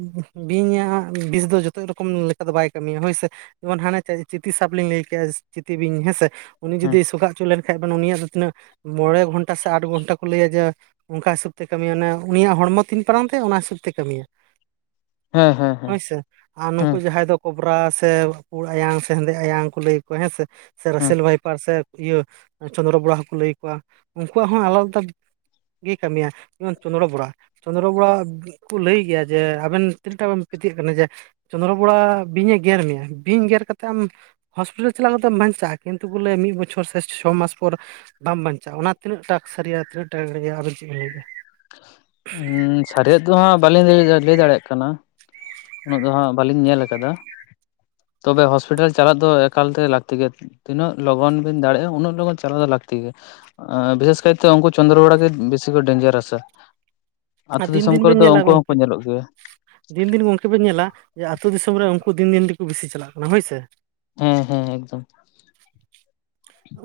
ᱵᱤᱧᱟᱜ ᱵᱤᱥ ᱫᱚ ᱡᱚᱛᱚ ᱨᱚᱠᱚᱢ ᱞᱮᱠᱟ ᱫᱚ ᱵᱟᱭ ᱠᱟᱹᱢᱤᱭᱟ ᱦᱳᱭ ᱥᱮ, ᱡᱮᱢᱚᱱ ᱦᱟᱱᱮ ᱪᱟ ᱪᱤᱛᱤ ᱥᱟᱯ‌ ᱞᱤᱧ ᱞᱟᱹᱭ ᱠᱮᱜ-ᱟ᱾ ᱪᱤᱛᱤ ᱵᱤᱧ ᱦᱮᱸ ᱥᱮ, ᱩᱱᱤ ᱦᱮᱸ ᱡᱩᱫᱤ ᱥᱚᱜᱟᱜ ᱚᱪᱚ ᱞᱮᱱ- ᱠᱷᱟᱡ ᱵᱮᱱ ᱩᱱᱤᱭᱟᱜ ᱫᱚ ᱛᱤᱱᱟᱹᱜ ᱢᱚᱬᱮ ᱜᱷᱚᱱᱴᱟ ᱥᱮ ᱟᱴ ᱜᱷᱚᱱᱴᱟ ᱠᱚ ᱞᱟᱹᱭᱟ ᱡᱮ ᱚᱱᱠᱟ ᱦᱤᱥᱟᱹᱵᱽ ᱛᱮᱭ ᱠᱟᱹᱢᱤᱭᱟ ᱢᱟᱱᱮ ᱩᱱᱤᱭᱟᱜ ᱦᱚᱲᱢᱚ ᱛᱤᱱ ᱯᱟᱨᱟᱢ ᱛᱟᱭᱟ ᱚᱱᱟ ᱦᱤᱥᱟᱹᱵᱽ ᱛᱮᱭ ᱠᱟᱹᱢᱤᱭᱟ᱾ ᱦᱮᱸ ᱦᱮᱸ ᱦᱮᱸ ᱦᱳᱭ ᱥᱮ ᱟᱨ ᱦᱮᱸ ᱱᱩᱠᱩ ᱡᱟᱦᱟᱸᱭ ᱫᱚ ᱠᱚᱵᱽᱨᱟ ᱥᱮ ᱯᱩᱬ ᱟᱭᱟᱝ ᱥᱮ ᱦᱮᱸᱫᱮ ᱟᱭᱟᱝ ᱠᱩ ᱞᱟᱹᱭ ᱠᱚᱣᱟ ᱦᱮᱸ ᱥᱮ ᱥᱮᱸ ᱨᱟᱥᱮᱞ ᱵᱟᱭᱯᱟᱨ ᱥᱮ ᱤᱭᱟᱹ ᱪᱚᱱᱫᱽᱨᱚ ᱵᱚᱲᱟ ᱦᱚᱸ ᱠᱩ ᱞᱟᱹᱭ ᱠᱚᱣᱟ ᱩᱱᱠᱩᱣᱟᱜ ᱦᱚᱸ ᱟᱞᱟᱫᱟ ᱜᱮᱭ ᱠᱟᱹᱢᱤᱭᱟ ᱡᱮᱢᱚᱱ ᱪᱚᱱᱫᱽᱲᱚ ᱵᱚᱲᱟ, ᱪᱚᱱᱫᱽᱨᱟ ᱵᱚᱲᱟ ᱟᱜ ᱠᱚ ᱞᱟᱹᱭ ᱜᱮᱭᱟ ᱡᱮ ᱟᱵᱮᱱ ᱛᱤᱱᱟᱹᱜ ᱴᱟᱜ ᱮᱢ ᱯᱟᱹᱛᱭᱟᱹᱜ ᱠᱟᱱᱟ ᱡᱮ ᱪᱚᱱᱫᱽᱨᱚ ᱵᱚᱲᱟ ᱵᱤᱧ ᱮ ᱜᱮᱨ ᱢᱮᱭᱟ, ᱵᱤᱧ ᱜᱮᱨ ᱠᱟ ᱠᱟᱛᱮᱜ ᱟᱢ ᱦᱚᱥᱯᱤᱴᱟᱞ ᱪᱟᱞᱟᱣ ᱠᱟᱛᱮᱜ ᱮᱢ‌ ᱵᱟᱧᱪᱟᱜ-ᱟ, ᱠᱤᱱᱛᱩ ᱠᱚ ᱞᱟᱹᱭᱟ ᱢᱤᱫ ᱵᱚᱪᱷᱚᱨ ᱥᱮ ᱪᱷᱚ ᱢᱟᱥ ᱯᱚᱨ ᱵᱟᱢ‌ ᱵᱟᱧᱪᱟᱜ-ᱟ, ‌ ᱚᱱᱟ ᱛᱤᱱᱟᱹᱜ ᱴᱟᱠ ᱥᱟᱹᱨᱤᱭᱟ ᱛᱤᱱᱟᱹᱜ ᱴᱟ ᱮᱲᱮᱭᱟ ᱟᱵᱤᱱ ᱪᱤᱜ ᱵᱤᱱ ᱞᱟᱹᱭ‌ ᱫᱟ? ᱩᱸ ᱥᱟᱨᱤ ᱭᱟᱜ ᱫᱚ ᱦᱟᱸᱜ ᱵᱟᱞᱤᱧ ᱞᱟᱹᱭ ᱞᱟᱹᱭ ᱫᱟᱲᱮᱭᱟᱜ ᱠᱟᱱᱟ᱾ ᱩᱱᱟᱹᱜ ᱫᱚ ᱦᱟᱸᱜ ᱵᱟᱹᱞᱤᱧ ᱧᱮᱞ ᱠᱟᱫᱟ᱾ ᱛᱚᱵᱮ ᱦᱚᱥᱯᱤᱴᱟᱞ ᱪᱟᱞᱟᱜ ᱫᱚ ᱮᱠᱟᱞᱛᱮ ᱞᱟᱹᱠᱛᱤ ᱜᱮ᱾ ᱛᱤᱱᱟᱹᱜ ᱞᱚᱜᱚᱱ ᱵᱤᱱ ᱫᱟᱲᱮᱭᱟᱜ-ᱟ, ᱩᱱᱟᱹᱜ ᱞᱚᱜᱚᱱ ᱪᱟᱞᱟᱣ ᱫᱚ ᱞᱟᱹᱠᱛᱤ ᱜᱮᱭᱟ᱾ ᱵᱤᱥᱮᱥ ᱠᱟᱭᱛᱮ ᱩᱱᱠᱩ ᱪᱚᱱᱫᱨᱚ ᱜᱚᱲᱟ ᱜᱮ ᱵᱮᱥᱤ ᱠᱚ ᱰᱮᱧᱡᱟᱨᱟ ᱥᱮ᱾ ᱟᱨ ᱟᱛᱳ ᱫᱤᱱ ᱫᱤᱥᱚᱢ ᱫᱤᱱ ᱠᱚᱨᱮ ᱵᱮᱱ ᱫᱚ ᱧᱮᱞᱟ ᱩᱱᱠᱩ ᱜᱚᱝᱠᱮ ᱦᱚᱸᱠᱚ ᱧᱮᱞᱚᱜ ᱜᱮᱭᱟ᱾ ᱫᱤᱱ ᱫᱤᱱ ᱜᱚᱝᱠᱮ ᱯᱮ ᱧᱮᱞᱟ, ᱡᱮ ᱟᱛᱳ ᱫᱤᱥᱚᱢ ᱨᱮ ᱩᱱᱠᱩ ᱫᱤᱱ ᱫᱤᱱ ᱛᱮᱠᱚ ᱵᱤᱥᱤ ᱪᱟᱞᱟᱜ ᱠᱟᱱᱟ ᱦᱳᱭ ᱥᱮ᱾ ᱦᱮᱸ ᱦᱮᱸ ᱮᱠᱫᱚᱢ,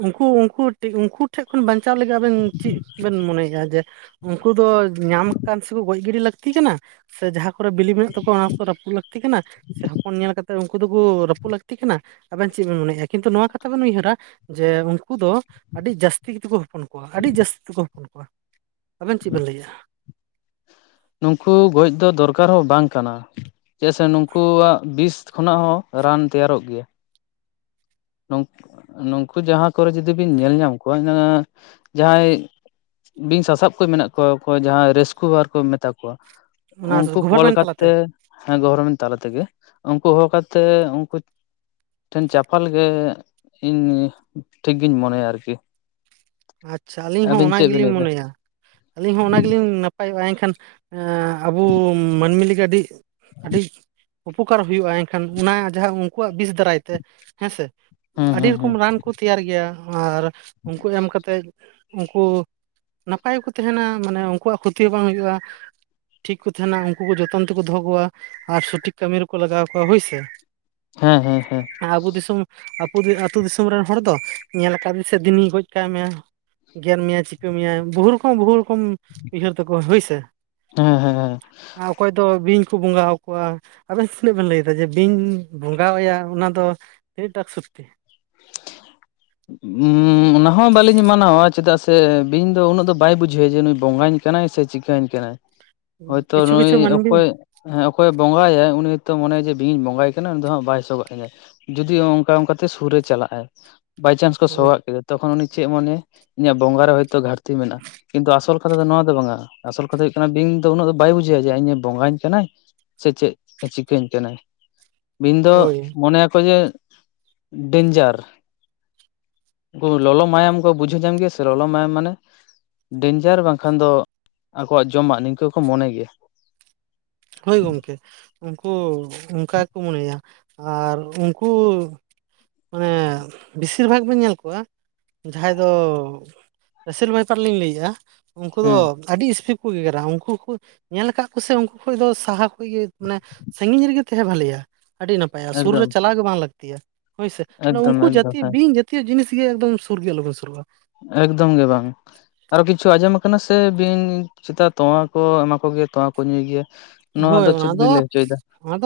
ᱩᱱᱠᱩ ᱩᱱᱠᱩ ᱩᱱᱠᱩ ᱴᱷᱮᱱ ᱠᱷᱚᱱ ᱵᱟᱧᱪᱟᱣ ᱞᱟᱹᱜᱤᱫ ᱟᱵᱮᱱ ᱪᱮᱫ ᱵᱮᱱ ᱢᱚᱱᱮᱭᱮᱫ-ᱟ ᱡᱮ ᱩᱱᱠᱩ ᱫᱚ ᱧᱟᱢ ᱥᱮᱠᱩ ᱜᱚᱡ ᱜᱤᱰᱤ ᱞᱟᱹᱠᱛᱤ ᱠᱟᱱᱟ, ᱥᱮ ᱡᱟᱦᱟᱸ ᱠᱚᱨᱮ ᱵᱤᱞᱤ ᱢᱮᱱᱟᱜ ᱛᱟᱠᱚᱣᱟ ᱚᱱᱟ ᱠᱚ ᱨᱟᱹᱯᱩᱫ ᱞᱟᱹᱠᱛᱤ ᱠᱟᱱᱟ᱾ ᱥᱮ ᱦᱚᱯᱚᱱ ᱧᱮᱞ ᱠᱟᱛᱮ ᱩᱱᱠᱩ ᱫᱚᱠᱚ ᱨᱟᱹᱯᱩᱫ ᱞᱟᱹᱠᱛᱤ ᱠᱟᱱᱟ ᱟᱵᱮᱱ ᱪᱮᱫ ᱵᱮᱱ ᱢᱚᱱᱮᱫ-ᱟ᱾ ᱠᱤᱱᱛᱩ ᱱᱚᱣᱟ ᱠᱟᱛᱷᱟ ᱵᱮᱱ ᱩᱭᱦᱟᱹᱨᱟ ᱡᱮ ᱩᱱᱠᱩ ᱫᱚ ᱟᱹᱰᱤ ᱡᱟᱹᱥᱛᱤ ᱠᱟᱛᱮ ᱠᱚ ᱦᱚᱯᱚᱱ ᱠᱚᱣᱟ, ᱟᱹᱰᱤ ᱡᱟᱹᱥᱛᱤ ᱛᱮᱠᱚ ᱦᱚᱱ- ᱯᱚᱱ ᱠᱚᱣᱟ ᱟᱵᱮᱱ ᱪᱮᱫ ᱵᱮᱱ ᱞᱟᱹᱭᱮᱫ-ᱟ? ᱱᱩᱠᱩ ᱜᱚᱡ ᱫᱚ ᱫᱚᱨᱠᱟᱨ ᱦᱚᱸ ᱵᱟᱝ ᱠᱟᱱᱟ᱾ ᱪᱮᱫᱟᱜ ᱥᱮ ᱱᱩᱠᱩᱣᱟᱜ ᱵᱤᱥ ᱠᱷᱚᱱᱟᱜ ᱦᱚᱸ ᱨᱟᱱ ᱛᱮᱭᱟᱨᱚᱜ ᱜᱮᱭᱟ᱾ ᱱᱩᱝᱠᱩ ᱡᱟᱦᱟᱸ ᱠᱚᱨᱮ ᱡᱩᱫᱤ ᱵᱤᱱ ᱧᱮᱞ ᱧᱟᱢ ᱡᱟᱦᱟᱸᱭ ᱵᱤᱧ ᱥᱟ-ᱥᱟᱵ ᱠᱚ ᱢᱮᱱᱟᱜ ᱠᱚᱣᱟ, ᱡᱟᱦᱟᱸᱭ ᱨᱟᱹᱥᱠᱩ ᱟᱨ ᱠᱚ ᱢᱮᱛᱟ ᱠᱚᱣᱟ᱾ ᱚᱱᱟ ᱩᱱᱠᱩ ᱠᱚᱞ ᱜᱚᱵᱷᱚᱨᱢᱮᱱᱴ ᱛᱟᱞᱟᱛᱮ ᱠᱟᱛᱮ ᱦᱮᱸ ᱜᱷᱚᱨᱢᱮᱱᱴ ᱛᱟᱞᱟ ᱛᱮᱜᱮ, ᱩᱱᱠᱩ ᱦᱚᱻ ᱠᱟᱛᱮᱜ ᱩᱱᱠᱩ ᱴᱷᱮᱱ ᱪᱟᱯᱟᱞ ᱜᱮ ᱤᱧ ᱴᱷᱤᱠ ᱜᱤᱧ ᱢᱚᱱᱮᱭᱟ ᱟᱨᱠᱤ ᱟᱪᱪᱷᱟ ᱟᱹᱞᱤᱧ ᱦᱚᱸ ᱟᱹᱵᱤᱱ ᱚᱱᱟ ᱪᱮᱫ ᱵᱤᱱ ᱜᱮᱞᱤᱧ ᱞᱟᱹᱭᱫᱟ ᱢᱚᱱᱮᱭᱟ, ᱟᱹᱞᱤᱧ ᱦᱚᱸ ᱜᱮᱞᱤᱧ ᱱᱟᱯᱟᱭᱚᱜ-ᱟ ᱮᱱᱠᱷᱟᱱ ᱟᱵᱚ ᱢᱟᱹᱱᱢᱤ ᱞᱟᱹᱜᱤᱫ ᱟᱹᱰᱤ ᱟᱹᱰᱤ ᱩᱯᱚᱠᱟᱨ ᱦᱩᱭᱩᱜ-ᱟ, ᱮᱱᱠᱷᱟᱱ ᱚᱱᱟ ᱡᱟᱦᱟᱸ ᱩᱱᱠᱩᱣᱟᱜ ᱵᱤᱥ ᱫᱟᱨᱟᱭ ᱛᱮ ᱦᱮᱸ ᱥᱮ ᱦᱩᱸ ᱟᱹᱰᱤ ᱦᱩᱸ ᱦᱩᱸ ᱨᱚᱠᱚᱢ ᱨᱟᱱ ᱠᱚ ᱛᱮᱭᱟᱨ ᱜᱮᱭᱟ ᱟᱨ ᱩᱱᱠᱩ ᱮᱢ ᱠᱟᱛᱮᱫ ᱩᱱᱠᱩ ᱱᱟᱯᱟᱭ ᱜᱮᱠᱚ ᱛᱟᱦᱮᱱᱟ, ᱢᱟᱱᱮ ᱩᱱᱠᱩᱣᱟᱜ ᱠᱷᱩᱛᱤ ᱦᱚᱸ ᱵᱟᱝ ᱦᱩᱭᱩᱜ-ᱟ᱾ ᱴᱷᱤᱠ ᱠᱚ ᱛᱟᱦᱮᱱᱟ ᱩᱱᱠᱩ ᱠᱚ ᱡᱚᱛᱚᱱ ᱛᱮᱠᱚ ᱫᱚᱦᱚ ᱠᱚᱣᱟ᱾ ᱟᱨ ᱥᱚ-ᱴᱷᱤᱠ ᱠᱟᱹᱢᱤ ᱨᱮᱠᱚ ᱞᱟᱜᱟᱣ ᱠᱚᱣᱟ ᱦᱳᱭ ᱥᱮ᱾ ᱦᱮᱸ ᱦᱮᱸ ᱦᱮᱸ ᱟᱵᱚ ᱫᱤᱥᱚᱢ ᱟᱹᱛᱩ ᱫᱤᱥᱚᱢ ᱨᱮᱱ ᱦᱚᱲ ᱫᱚ ᱧᱮᱞ ᱠᱟᱫᱮ ᱥᱮ ᱫᱤᱱᱤ ᱜᱚᱡ ᱠᱟᱭ ᱢᱮ᱾ ᱜᱮᱨ ᱢᱮᱭᱟᱭ ᱪᱤᱠᱟᱹ ᱢᱮᱭᱟᱭ ᱵᱚᱦᱩ ᱨᱚᱠᱚᱢ ᱵᱚᱦᱩ ᱨᱚᱠᱚᱢ ᱩᱭᱦᱟᱹᱨ ᱛᱟᱠᱚ ᱦᱳᱭ ᱥᱮ ᱦᱮᱸ ᱦᱮᱸ ᱦᱮᱸ ᱟᱨ ᱚᱠᱚᱭ ᱫᱚ ᱵᱤᱧ ᱠᱚ ᱵᱚᱸᱜᱟ ᱦᱟᱠᱚᱣᱟ᱾ ᱟᱵᱮᱱ ᱛᱤᱱᱟᱹᱜ ᱵᱮᱱ ᱞᱟᱹᱭ ᱮᱫᱟ ᱡᱮ ᱵᱤᱧ ᱵᱚᱸᱜᱟᱣᱟᱭᱟ ᱚᱱᱟ ᱫᱚ ᱛᱤᱱᱟᱹᱜ ᱴᱟ ᱥᱚᱠᱛᱤ? ᱦᱩᱸ᱾ ᱦᱩᱸ ᱚᱱᱟ ᱦᱚᱸ ᱵᱟᱹᱞᱤᱧ ᱢᱟᱱᱟᱣᱟ ᱪᱮᱫᱟᱜ ᱥᱮ ᱵᱤᱧ ᱫᱚ ᱩᱱᱟᱹᱜ ᱫᱚ ᱵᱟᱭ ᱵᱩᱡᱷᱟᱹᱣᱟ ᱡᱮ ᱱᱩᱭ ᱵᱚᱸᱜᱟᱧ ᱠᱟᱱᱟᱭ ᱥᱮ ᱪᱤᱠᱟᱹᱧ ᱠᱟᱱᱟᱭ᱾ ᱦᱳᱭᱛᱳ ᱠᱤᱪᱷᱩ ᱱᱩᱭ ᱠᱤᱪᱷᱩ ᱢᱟᱹᱱᱢᱤ ᱚᱠᱚᱭ ᱦᱮᱸ ᱚᱠᱚᱭᱮ ᱵᱚᱸᱜᱟᱭᱟᱭ ᱩᱱᱤ ᱦᱚᱛᱚ ᱢᱚᱱᱮᱭᱟ ᱡᱮ ᱵᱤᱧ ᱵᱚᱸᱜᱟᱭᱮ ᱠᱟᱱᱟ ᱩᱱᱤ ᱫᱚ ᱦᱟᱸᱜ ᱵᱟᱭ ᱥᱟᱵᱟᱜ ᱡᱩᱫᱤ ᱚᱱᱠᱟ ᱚᱱᱠᱟᱛᱮ ᱥᱩᱨ ᱨᱮ ᱪᱟᱞᱟᱜ ᱟᱭ ᱵᱟᱭᱪᱟᱥ ᱠᱚ ᱥᱚᱦᱚᱜ ᱠᱮᱫᱟ ᱛᱚᱠᱷᱚᱱ ᱩᱱᱤ ᱪᱮᱜ ᱮ ᱢᱚᱱᱮᱭᱟ? ᱤᱧᱟᱹᱜ ᱵᱚᱸᱜᱟ ᱨᱮ ᱦᱳᱭᱛᱳ ᱜᱷᱟᱨᱛᱤ ᱢᱮᱱᱟᱜ-ᱟ? ᱠᱤᱱᱛᱩ ᱟᱥᱚᱞ ᱠᱟᱛᱷᱟ ᱫᱚ ᱱᱚᱣᱟ ᱫᱚ ᱵᱟᱝᱟ ᱟᱥᱚᱞ ᱠᱟᱛᱷᱟ ᱦᱩᱭᱩᱜ ᱠᱟᱱᱟ ᱵᱤᱧ ᱫᱚ ᱩᱱᱟᱹᱜ ᱫᱚ ᱵᱟᱭ ᱵᱩᱡᱷᱟᱹᱣᱟ ᱡᱮ ᱤᱧᱮ ᱵᱚᱸᱜᱟᱧ ᱠᱟᱱᱟᱭ ᱥᱮ ᱪᱮᱜ ᱮ ᱪᱤᱠᱟᱹᱧ ᱠᱟᱱᱟ᱾ ᱵᱤᱧ ᱫᱚ ᱦᱳᱭ ᱢᱚᱱᱮᱭᱟᱠᱚ ᱡᱮ ᱰᱮᱧᱡᱟᱨ᱾ ᱠᱩ ᱞᱚᱞᱚ ᱢᱟᱭᱟᱢ ᱠᱚ ᱵᱩᱡᱷᱟᱹᱣ ᱧᱟᱢ ᱜᱮᱭᱟ ᱥᱮ ᱞᱚᱞᱚ ᱢᱟᱭᱟᱢ ᱢᱟᱱᱮ ᱰᱮᱧᱡᱟᱨ ᱵᱟᱝᱠᱷᱟᱱ ᱫᱚ ᱟᱠᱚᱣᱟᱜ ᱡᱚᱢᱟᱜ ᱱᱤᱝᱠᱟᱹ ᱠᱚ ᱢᱚᱱᱮ ᱜᱮᱭᱟ᱾ ᱦᱳᱭ ᱜᱚᱝᱠᱮ ᱩᱱᱠᱩ ᱚᱱᱠᱟ ᱜᱮᱠᱚ ᱢᱚᱱᱮᱭᱟ ᱟᱨ ᱩᱱᱠᱩ ᱢᱟᱱᱮ ᱵᱮᱥᱤᱨ ᱵᱷᱟᱜᱽ ᱵᱮᱱ ᱧᱮᱞ ᱠᱚᱣᱟ ᱡᱟᱦᱟᱸᱭ ᱫᱚ ᱵᱤᱥᱤᱨ ᱵᱷᱟᱭᱛᱟᱨ ᱞᱤᱧ ᱞᱟᱹᱭᱮᱜ-ᱟ ᱩᱱᱠᱩ ᱫᱚ ᱦᱩᱸ ᱟᱹᱰᱤ ᱤᱥᱯᱤᱰ ᱠᱚ ᱜᱮᱜᱮᱨᱟ ᱩᱱᱠᱩ ᱠᱩ ᱧᱮᱞ ᱟᱠᱟᱫ ᱠᱚ ᱥᱮ ᱩᱱ ᱠᱷᱟᱡ ᱫᱚ ᱥᱟᱦᱟ ᱠᱷᱚᱱ ᱜᱮ ᱢᱟᱱᱮ ᱥᱟᱺᱜᱤᱧ ᱨᱮᱜᱮ ᱛᱟᱦᱮᱸ ᱵᱷᱟᱹᱞᱮᱭᱟ᱾ ᱟᱹᱰᱤ ᱱᱟᱯᱟᱭᱟ ᱥᱩᱨ ᱨᱮ ᱮᱠᱫᱚᱢ ᱪᱟᱞᱟᱣ ᱜᱮ ᱵᱟᱝ ᱞᱟᱹᱠᱛᱤᱭᱟ ᱦᱳᱭ ᱥᱮ ᱮᱠᱫᱚᱢ ᱩᱱᱠᱩ ᱮᱠᱫᱚᱢ ᱡᱟᱹᱛᱤ ᱦᱮᱸ ᱵᱤᱧ ᱡᱟᱹᱛ ᱡᱟᱛᱤᱭᱚ ᱡᱤᱱᱤᱥ ᱜᱮ ᱮᱠᱫᱚᱢ ᱥᱩᱨ ᱜᱮ ᱟᱞᱚᱵᱚᱱ ᱥᱩᱨᱩᱜ-ᱟ᱾ ᱮᱠᱫᱚᱢ ᱜᱮ ᱵᱟᱝ᱾ ᱟᱨᱚ ᱠᱤᱪᱷᱩ ᱟᱸᱡᱚᱢ ᱠᱟᱱᱟ ᱥᱮ ᱵᱤᱧ ᱪᱮᱛᱟ ᱛᱳᱣᱟ ᱠᱚ ᱮᱢᱟ ᱠᱚᱜᱮᱭᱟ ᱛᱳᱣᱟ ᱠᱚ ᱧᱩᱭ ᱜᱮᱭᱟ? ᱱᱚᱣᱟ ᱦᱳᱭ ᱫᱚ ᱚᱱᱟ ᱪᱮᱫ ᱵᱤᱱ ᱞᱟᱹᱭ ᱦᱚᱪᱚᱭᱮᱫᱟ᱾ ᱚᱱᱟ